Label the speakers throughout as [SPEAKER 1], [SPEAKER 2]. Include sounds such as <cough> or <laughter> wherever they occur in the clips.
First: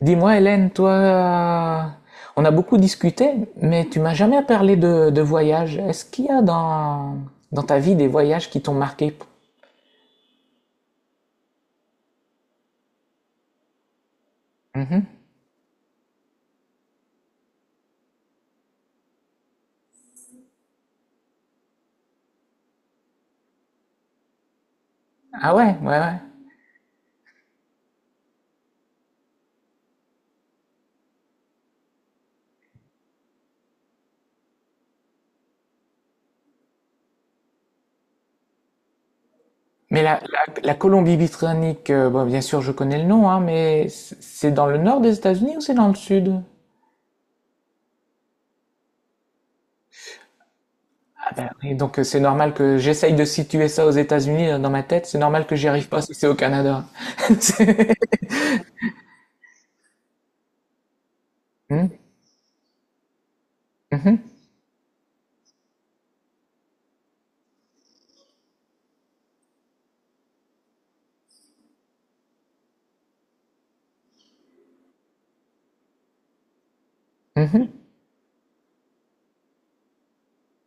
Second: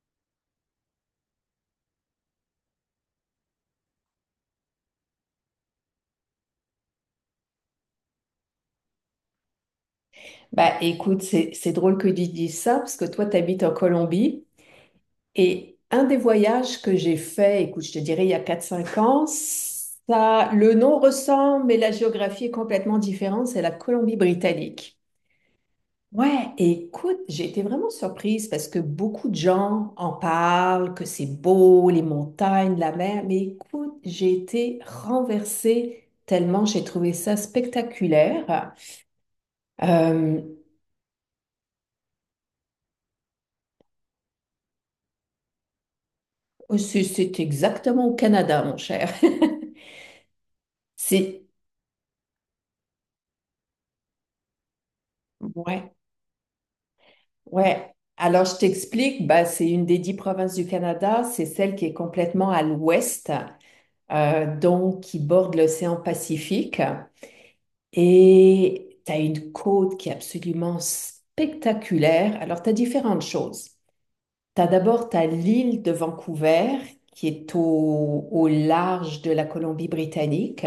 [SPEAKER 1] Dis-moi, Hélène, toi, on a beaucoup discuté, mais tu m'as jamais parlé de voyage. Est-ce qu'il y a dans ta vie des voyages qui t'ont marqué?
[SPEAKER 2] Bah écoute, c'est drôle que tu dises ça parce que toi, tu habites en Colombie,
[SPEAKER 1] Mhm.
[SPEAKER 2] et un des voyages que j'ai fait, écoute, je te dirais il y a quatre cinq ans, ça, le nom ressemble, mais la géographie est complètement différente, c'est la Colombie-Britannique.
[SPEAKER 1] Ah ouais, ouais, ouais.
[SPEAKER 2] Ouais, écoute, j'ai été vraiment surprise parce que beaucoup de gens en parlent, que c'est beau, les montagnes, la mer, mais écoute, j'ai été renversée tellement j'ai trouvé ça spectaculaire.
[SPEAKER 1] Mais
[SPEAKER 2] Euh,
[SPEAKER 1] la Colombie-Britannique, bon, bien sûr, je connais le nom, hein, mais c'est dans le nord des États-Unis ou c'est dans le sud?
[SPEAKER 2] Oh, c'est exactement au Canada, mon cher. <laughs>
[SPEAKER 1] Ah
[SPEAKER 2] C'est,
[SPEAKER 1] ben oui, donc c'est normal que j'essaye de situer ça aux États-Unis dans ma tête. C'est normal que j'y arrive
[SPEAKER 2] ouais,
[SPEAKER 1] pas si c'est au Canada. <laughs>
[SPEAKER 2] ouais.
[SPEAKER 1] C'est-
[SPEAKER 2] Alors, je t'explique, bah, c'est une des 10 provinces du Canada, c'est celle qui
[SPEAKER 1] Mhm,
[SPEAKER 2] est complètement à l'ouest,
[SPEAKER 1] mhm,
[SPEAKER 2] donc qui borde l'océan Pacifique. Et tu as une côte qui est absolument spectaculaire. Alors, tu as différentes choses. Tu as d'abord t'as l'île de Vancouver, qui est au,
[SPEAKER 1] mhm,
[SPEAKER 2] au large de la Colombie-Britannique,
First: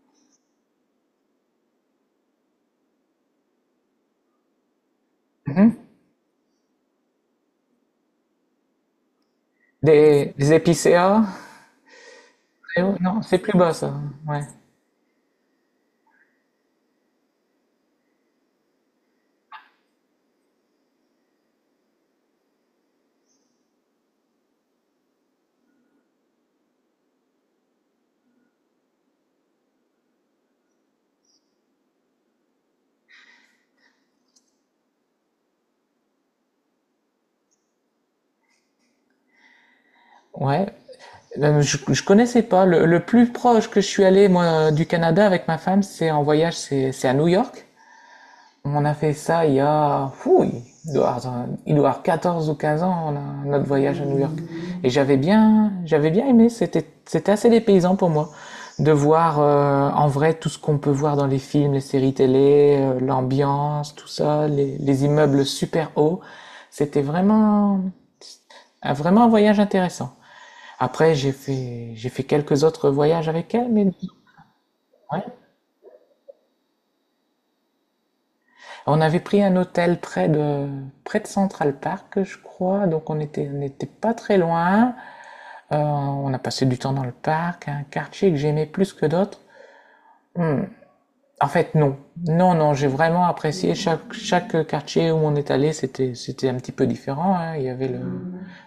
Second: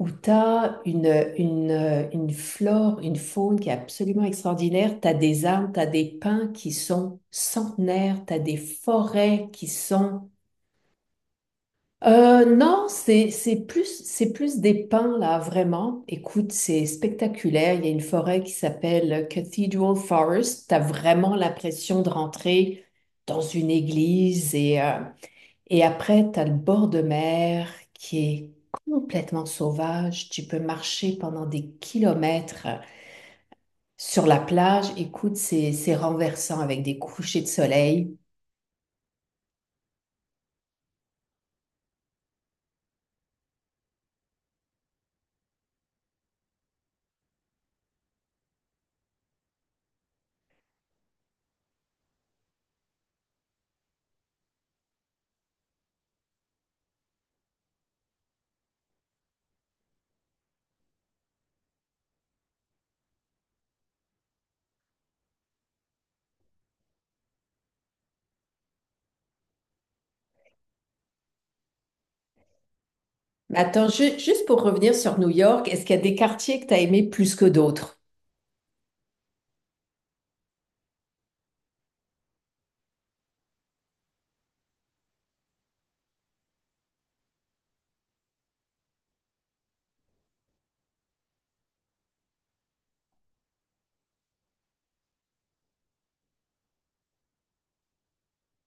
[SPEAKER 2] où tu as une, une flore, une faune qui est absolument extraordinaire. Tu as des arbres, tu as
[SPEAKER 1] mhm.
[SPEAKER 2] des pins qui sont centenaires, tu as des forêts qui sont...
[SPEAKER 1] Des épicéas? Eh
[SPEAKER 2] Non,
[SPEAKER 1] oui, non,
[SPEAKER 2] c'est,
[SPEAKER 1] c'est plus bas ça.
[SPEAKER 2] c'est
[SPEAKER 1] Ouais.
[SPEAKER 2] plus des pins, là, vraiment. Écoute, c'est spectaculaire. Il y a une forêt qui s'appelle Cathedral Forest. Tu as vraiment l'impression de rentrer dans une église et... Et après, tu as le bord de mer qui est complètement sauvage. Tu peux marcher pendant des kilomètres sur la plage. Écoute, c'est renversant avec des couchers de soleil.
[SPEAKER 1] Ouais. Je connaissais pas. Le plus proche que je suis allé, moi, du Canada avec ma femme, c'est en voyage, c'est à New York. On a fait ça il y a, fou, il doit avoir 14 ou 15 ans, notre voyage à New York. Et j'avais bien aimé. C'était assez dépaysant pour moi de voir en vrai tout ce qu'on peut voir dans les films, les séries télé, l'ambiance, tout ça, les immeubles super hauts. C'était vraiment, Ah, vraiment un voyage intéressant. Après, j'ai fait quelques autres voyages avec
[SPEAKER 2] Mais
[SPEAKER 1] elle, mais
[SPEAKER 2] attends, juste pour revenir sur
[SPEAKER 1] ouais.
[SPEAKER 2] New York, est-ce qu'il y a des quartiers que tu as aimés plus que d'autres?
[SPEAKER 1] On avait pris un hôtel près de Central Park, je crois, donc on n'était pas très loin. On a passé du temps dans le parc, un quartier que j'aimais plus que d'autres. Hmm. En fait, non. Non, non, j'ai vraiment apprécié chaque quartier où on est allé, c'était un petit peu différent, hein. Il y avait le,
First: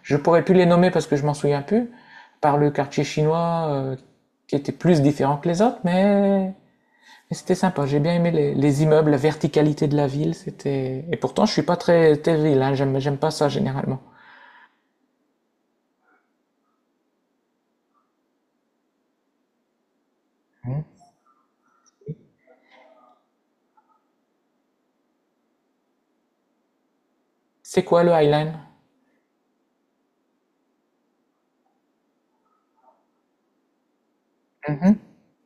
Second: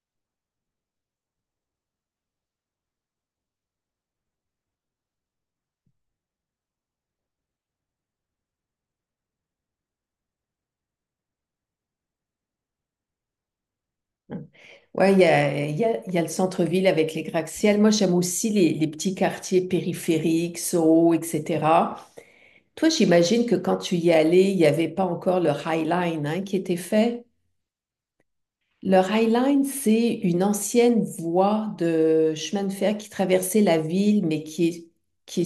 [SPEAKER 1] je pourrais plus les nommer parce que je m'en souviens plus, par le quartier chinois, qui était plus différent que les autres, mais c'était sympa. J'ai bien aimé les immeubles, la verticalité de la ville, c'était, et pourtant, je suis pas très ville, hein. J'aime pas ça généralement.
[SPEAKER 2] Ouais, il y a le centre-ville avec les gratte-ciels. Moi, j'aime aussi les petits quartiers périphériques, Soho, etc. Toi, j'imagine que quand tu y allais, il n'y avait pas encore le High Line, hein, qui était fait.
[SPEAKER 1] C'est quoi le Highline?
[SPEAKER 2] Le High Line, c'est une ancienne voie de chemin de fer qui traversait la ville, mais
[SPEAKER 1] Mhm.
[SPEAKER 2] qui est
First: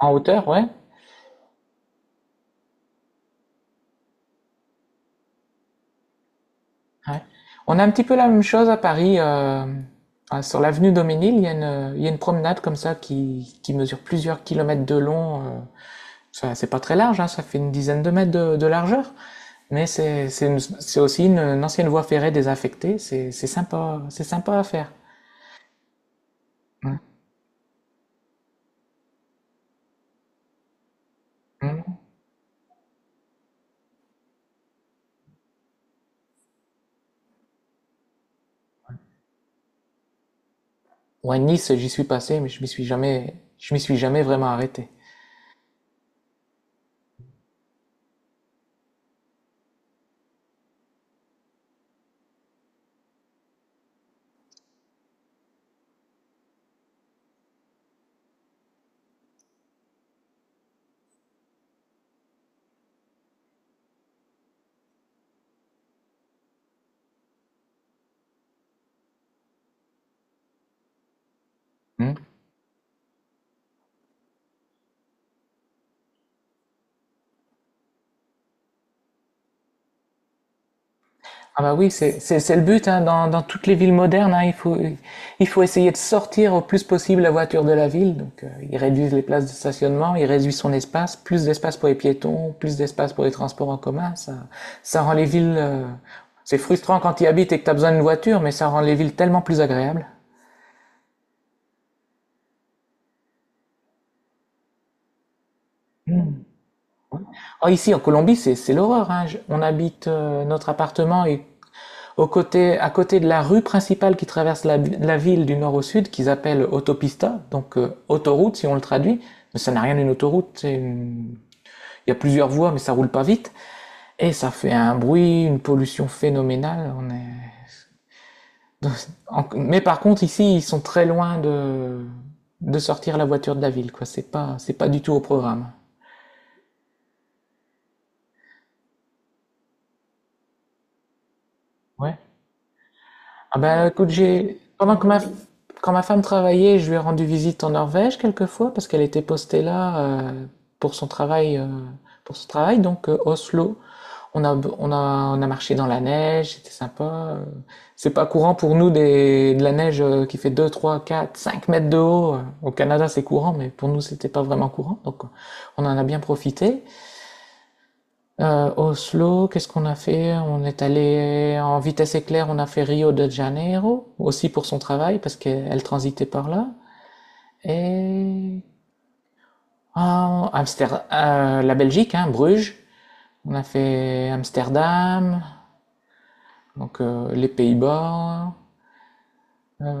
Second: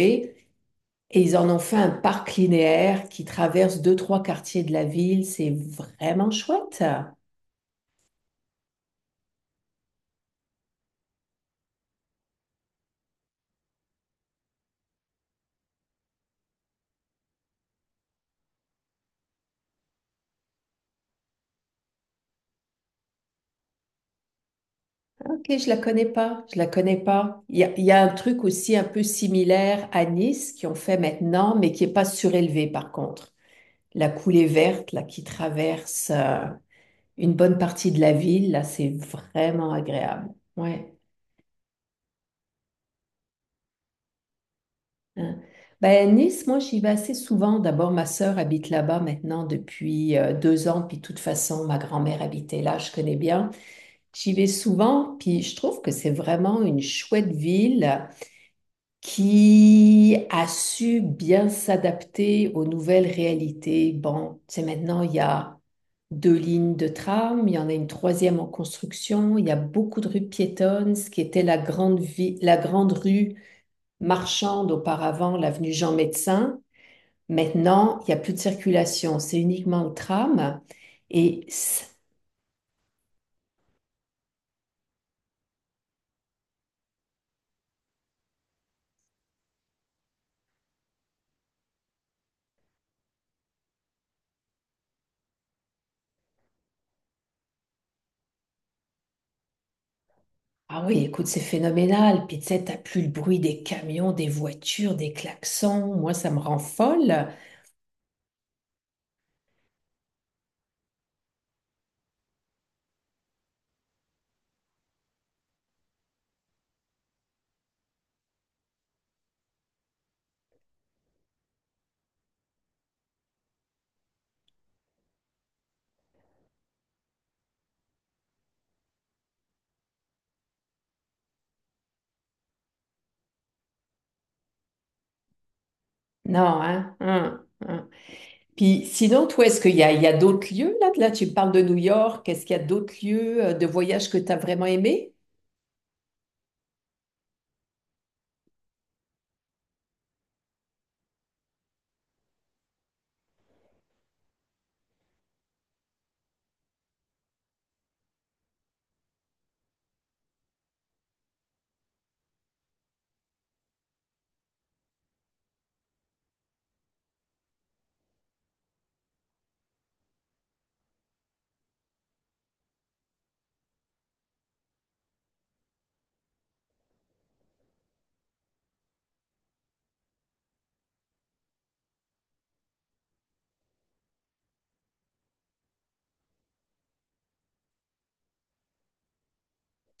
[SPEAKER 1] En hauteur, ouais.
[SPEAKER 2] Et ils en ont fait un parc linéaire qui traverse deux, trois quartiers de la ville. C'est vraiment chouette.
[SPEAKER 1] Ouais. On a un petit peu la même chose à Paris. Sur l'avenue Daumesnil, il y a une, il y a une promenade comme ça qui mesure plusieurs kilomètres de long. Ça, c'est pas très large, hein, ça fait une dizaine de mètres de largeur. Mais c'est aussi une ancienne voie ferrée désaffectée. C'est sympa, c'est sympa à faire.
[SPEAKER 2] Ok, je la connais pas. Je la connais
[SPEAKER 1] Ouais.
[SPEAKER 2] pas. Il y a un truc aussi un peu similaire à Nice qui ont fait maintenant, mais qui est
[SPEAKER 1] Mm.
[SPEAKER 2] pas surélevé par contre. La coulée verte, là, qui traverse une bonne partie de la ville, là, c'est vraiment agréable. Ouais.
[SPEAKER 1] Ouais, Nice, j'y suis passé, mais je m'y suis jamais vraiment arrêté.
[SPEAKER 2] Hein. Ben, Nice, moi, j'y vais assez souvent. D'abord, ma sœur habite là-bas maintenant depuis 2 ans, puis de toute façon, ma grand-mère habitait là, je connais bien. J'y vais souvent, puis je trouve que c'est vraiment une chouette ville qui a su bien s'adapter aux nouvelles réalités. Bon, c'est maintenant, il y a 2 lignes de tram, il y en a une troisième en construction, il y a beaucoup de rues piétonnes, ce qui était la grande
[SPEAKER 1] Mm.
[SPEAKER 2] vie, la grande rue marchande auparavant, l'avenue Jean-Médecin. Maintenant, il n'y a plus de circulation, c'est uniquement le tram. Et
[SPEAKER 1] Ah bah
[SPEAKER 2] c-
[SPEAKER 1] oui, c'est le but, hein, dans toutes les villes modernes, hein, il faut essayer de sortir au plus possible la voiture de la ville. Donc ils réduisent les places de stationnement, ils réduisent son espace, plus d'espace pour les piétons, plus d'espace pour les transports en commun. Ça rend les villes... c'est frustrant quand tu y habites et que tu as besoin d'une voiture, mais ça rend les villes tellement plus agréables.
[SPEAKER 2] ah oui, écoute, c'est phénoménal. Puis tu sais, t'as plus le bruit des camions, des voitures, des klaxons. Moi, ça me rend folle.
[SPEAKER 1] Oh, ici, en Colombie, c'est l'horreur. Hein. On habite notre appartement et au côté, à côté de la rue principale qui traverse la ville du nord au sud, qu'ils appellent autopista, donc autoroute si on le traduit, mais ça n'a rien d'une autoroute, il y a plusieurs voies mais ça roule pas vite, et ça fait un bruit, une pollution phénoménale. On est... Mais par contre ici ils sont très loin de sortir la voiture de la ville, quoi. C'est pas du tout au programme.
[SPEAKER 2] Non, hein? Hein, hein. Puis sinon, toi, est-ce qu'il y a, il y a d'autres lieux là? Là, tu me parles de New
[SPEAKER 1] Ouais.
[SPEAKER 2] York. Est-ce qu'il y a d'autres lieux
[SPEAKER 1] Ah
[SPEAKER 2] de
[SPEAKER 1] bah
[SPEAKER 2] voyage
[SPEAKER 1] écoute,
[SPEAKER 2] que tu as
[SPEAKER 1] j'ai
[SPEAKER 2] vraiment
[SPEAKER 1] pendant que
[SPEAKER 2] aimé?
[SPEAKER 1] ma quand ma femme travaillait, je lui ai rendu visite en Norvège quelquefois parce qu'elle était postée là euh, pour son travail euh, pour son travail donc Oslo. On a on a on a marché dans la neige, c'était sympa. C'est pas courant pour nous des de la neige qui fait 2, 3, 4, 5 mètres de haut. Au Canada, c'est courant mais pour nous, c'était pas vraiment courant. Donc on en a bien profité. Oslo, qu'est-ce qu'on a fait? On est allé en vitesse éclair, on a fait Rio de Janeiro, aussi pour son travail, parce qu'elle transitait par là. Et ah, Amsterdam, la Belgique, hein, Bruges. On a fait Amsterdam, donc les Pays-Bas.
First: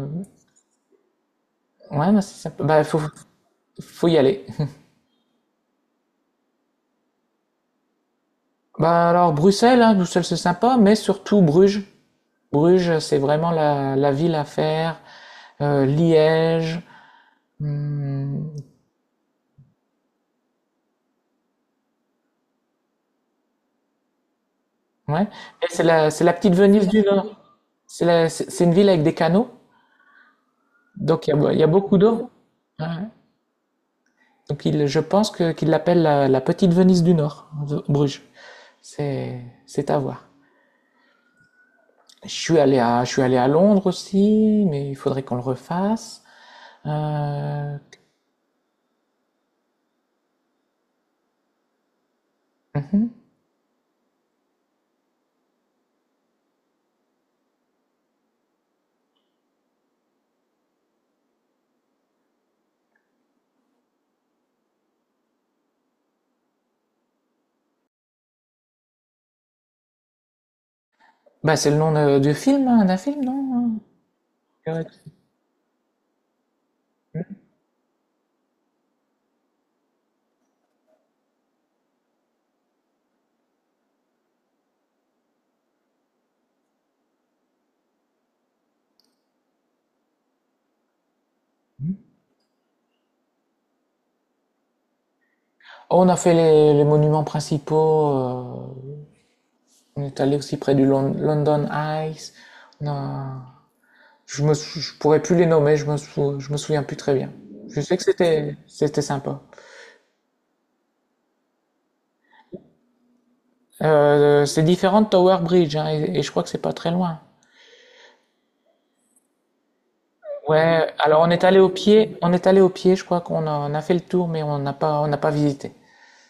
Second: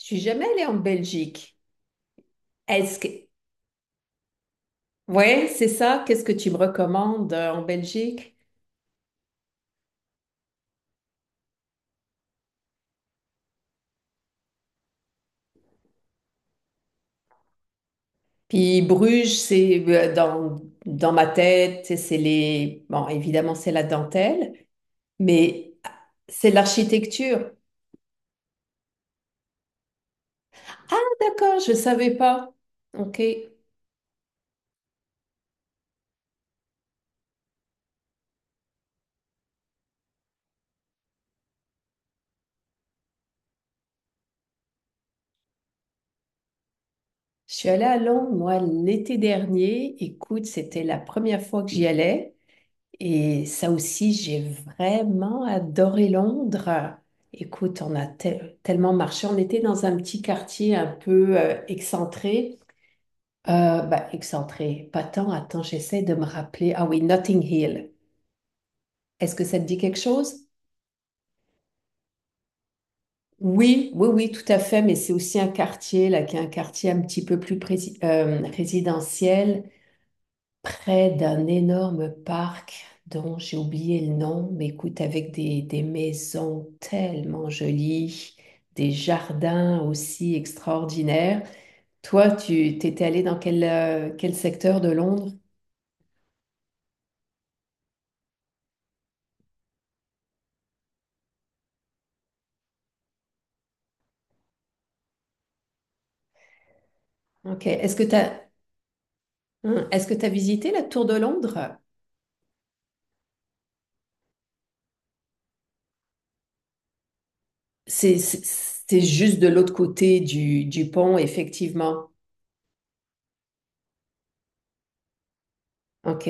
[SPEAKER 2] Je suis jamais allée en Belgique.
[SPEAKER 1] ouais, bah, c'est sympa.
[SPEAKER 2] Est-ce que...
[SPEAKER 1] Faut y aller. <laughs>
[SPEAKER 2] Ouais, c'est ça. Qu'est-ce que tu me recommandes en Belgique?
[SPEAKER 1] Bah, alors Bruxelles, hein, Bruxelles c'est sympa, mais surtout Bruges. Bruges, c'est vraiment la ville à faire. Liège. Hmm,
[SPEAKER 2] Puis Bruges, c'est dans ma tête, c'est les... Bon, évidemment, c'est la dentelle,
[SPEAKER 1] ouais. Et
[SPEAKER 2] mais
[SPEAKER 1] c'est
[SPEAKER 2] ah,
[SPEAKER 1] c'est la
[SPEAKER 2] c'est
[SPEAKER 1] petite Venise du Nord.
[SPEAKER 2] l'architecture.
[SPEAKER 1] C'est la- c'est une ville avec des canaux,
[SPEAKER 2] Ah,
[SPEAKER 1] donc il
[SPEAKER 2] d'accord,
[SPEAKER 1] y a
[SPEAKER 2] je ne
[SPEAKER 1] beaucoup
[SPEAKER 2] savais
[SPEAKER 1] d'eau.
[SPEAKER 2] pas.
[SPEAKER 1] Ouais.
[SPEAKER 2] Ok.
[SPEAKER 1] Donc il, je pense que qu'ils l'appellent la petite Venise du Nord, Bruges. C'est à voir. Je suis allé à Londres aussi, mais il faudrait qu'on le refasse.
[SPEAKER 2] Je suis
[SPEAKER 1] Euh,
[SPEAKER 2] allée à Londres, moi, l'été dernier. Écoute, c'était la première fois que j'y allais.
[SPEAKER 1] mhm.
[SPEAKER 2] Et ça aussi, j'ai vraiment adoré Londres. Écoute, on a tellement marché. On était dans un petit quartier un peu excentré. Bah, excentré, pas tant. Attends, j'essaie de me rappeler. Ah oui, Notting Hill. Est-ce que ça te dit quelque chose?
[SPEAKER 1] Bah, c'est le nom de- du film, hein, d'un film, non?
[SPEAKER 2] Oui, oui, oui, tout à fait,
[SPEAKER 1] Ouais.
[SPEAKER 2] mais c'est aussi un quartier, là, qui est un quartier un petit peu plus résidentiel, près d'un énorme parc dont j'ai oublié le nom, mais écoute, avec des maisons tellement jolies, des jardins aussi extraordinaires. Toi, tu t'étais allé dans quel, quel secteur de Londres?
[SPEAKER 1] On a fait les monuments principaux. On est allé aussi près du London Eye. On a- je pourrais plus les nommer, je me souviens plus très bien.
[SPEAKER 2] Ok.
[SPEAKER 1] Je
[SPEAKER 2] Est-ce
[SPEAKER 1] sais
[SPEAKER 2] que
[SPEAKER 1] que
[SPEAKER 2] tu as,
[SPEAKER 1] c'était sympa.
[SPEAKER 2] est-ce que tu as visité la Tour de Londres?
[SPEAKER 1] C'est différent de Tower Bridge hein, et je crois que c'est pas très loin.
[SPEAKER 2] C'est juste de l'autre côté du
[SPEAKER 1] Ouais,
[SPEAKER 2] pont,
[SPEAKER 1] alors
[SPEAKER 2] effectivement.
[SPEAKER 1] on est allé au pied, je crois on a fait le tour mais on n'a pas visité.
[SPEAKER 2] Ok.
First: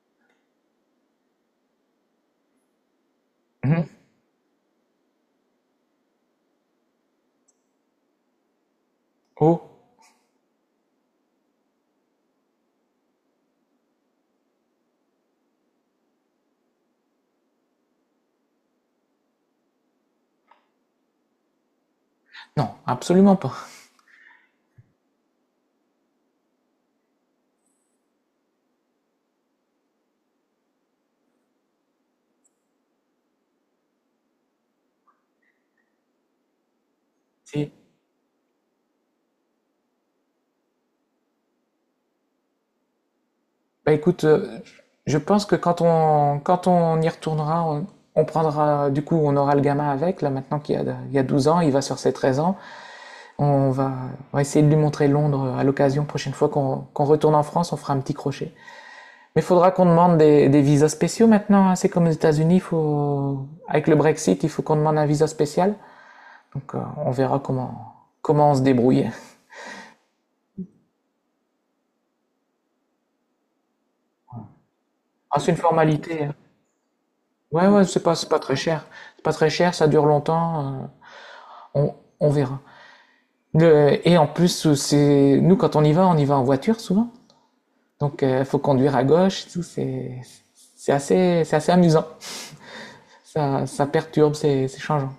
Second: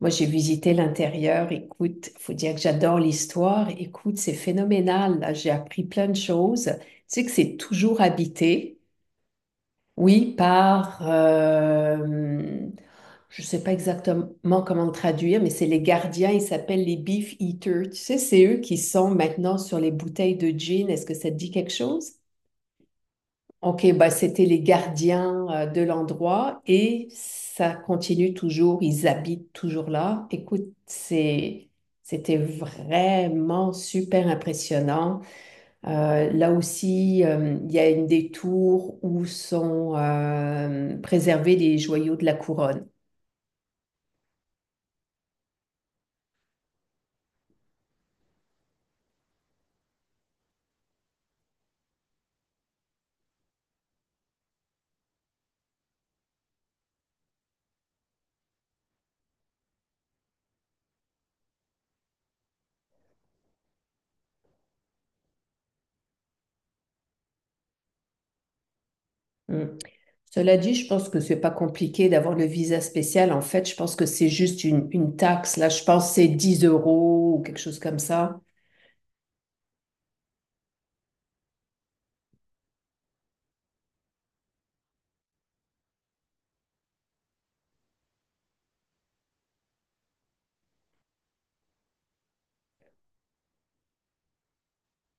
[SPEAKER 2] Moi, j'ai visité l'intérieur. Écoute, faut dire que j'adore l'histoire.
[SPEAKER 1] Mhm.
[SPEAKER 2] Écoute, c'est phénoménal. Là, j'ai appris plein de choses. Tu sais que c'est toujours habité,
[SPEAKER 1] Oh,
[SPEAKER 2] oui, par, je sais pas exactement comment le traduire, mais c'est les gardiens. Ils s'appellent les beef eaters. Tu sais, c'est eux qui sont maintenant sur les bouteilles de gin. Est-ce que ça te dit quelque chose?
[SPEAKER 1] non, absolument pas.
[SPEAKER 2] Ok, bah c'était les gardiens de l'endroit et ça continue toujours, ils habitent toujours là. Écoute, c'est, c'était vraiment super impressionnant. Là aussi, il
[SPEAKER 1] Si.
[SPEAKER 2] y a une des tours où sont préservés les joyaux de la couronne.
[SPEAKER 1] Bah écoute, je pense que quand on y retournera, on prendra du coup, on aura le gamin avec là maintenant qu'il y a il y a 12 ans, il va sur ses 13 ans. On va, on va essayer de lui montrer Londres à l'occasion. Prochaine fois qu'on retourne en France, on fera un petit crochet. Mais il faudra qu'on demande des visas spéciaux maintenant. Hein. C'est comme aux États-Unis, faut, avec le Brexit, il faut qu'on demande un visa spécial. Donc comment on se débrouille.
[SPEAKER 2] Mm. Cela dit, je pense que c'est pas compliqué d'avoir le visa spécial. En fait, je pense que c'est juste une
[SPEAKER 1] Ah, c'est
[SPEAKER 2] taxe.
[SPEAKER 1] une
[SPEAKER 2] Là, je pense que
[SPEAKER 1] formalité.
[SPEAKER 2] c'est
[SPEAKER 1] Hein.
[SPEAKER 2] 10 euros ou quelque chose comme
[SPEAKER 1] C'est pas
[SPEAKER 2] ça.
[SPEAKER 1] très cher. C'est pas très cher, ça dure longtemps. On, on verra. Et en plus, c'est, nous, quand on y va en voiture souvent. Donc il faut conduire à gauche et tout. C'est assez amusant. Ça perturbe, c'est changeant.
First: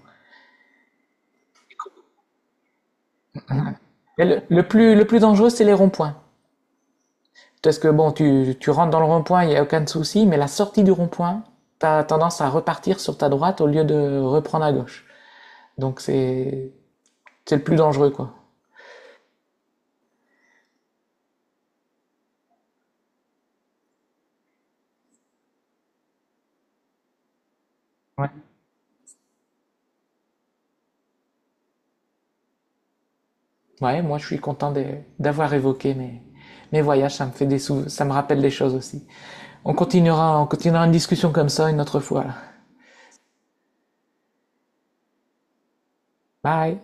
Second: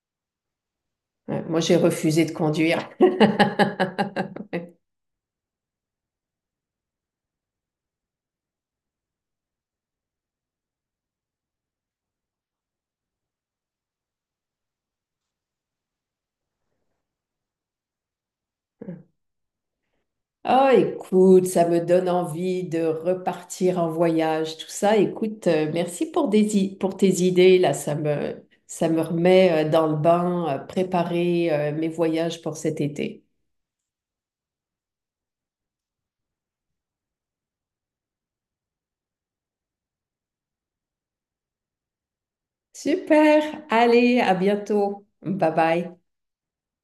[SPEAKER 2] Ouais, moi, j'ai refusé de conduire.
[SPEAKER 1] Et
[SPEAKER 2] <laughs> Ouais.
[SPEAKER 1] le plus dangereux, c'est les ronds-points. Parce que bon, tu rentres dans le rond-point, il n'y a aucun souci, mais la sortie du rond-point, tu as tendance à repartir sur ta droite au lieu de reprendre à gauche. Donc c'est c'est le plus dangereux, quoi.
[SPEAKER 2] Oh, écoute, ça me donne envie de repartir en voyage, tout ça. Écoute, merci pour, pour tes idées, là,
[SPEAKER 1] Ouais.
[SPEAKER 2] ça me remet dans le bain, préparer mes voyages pour cet été.
[SPEAKER 1] Ouais, moi je suis content d'avoir évoqué mes voyages, ça me fait ça me rappelle des choses aussi. On continuera une discussion comme ça une autre fois. Là.
[SPEAKER 2] Super, allez, à bientôt. Bye bye.
[SPEAKER 1] Bye!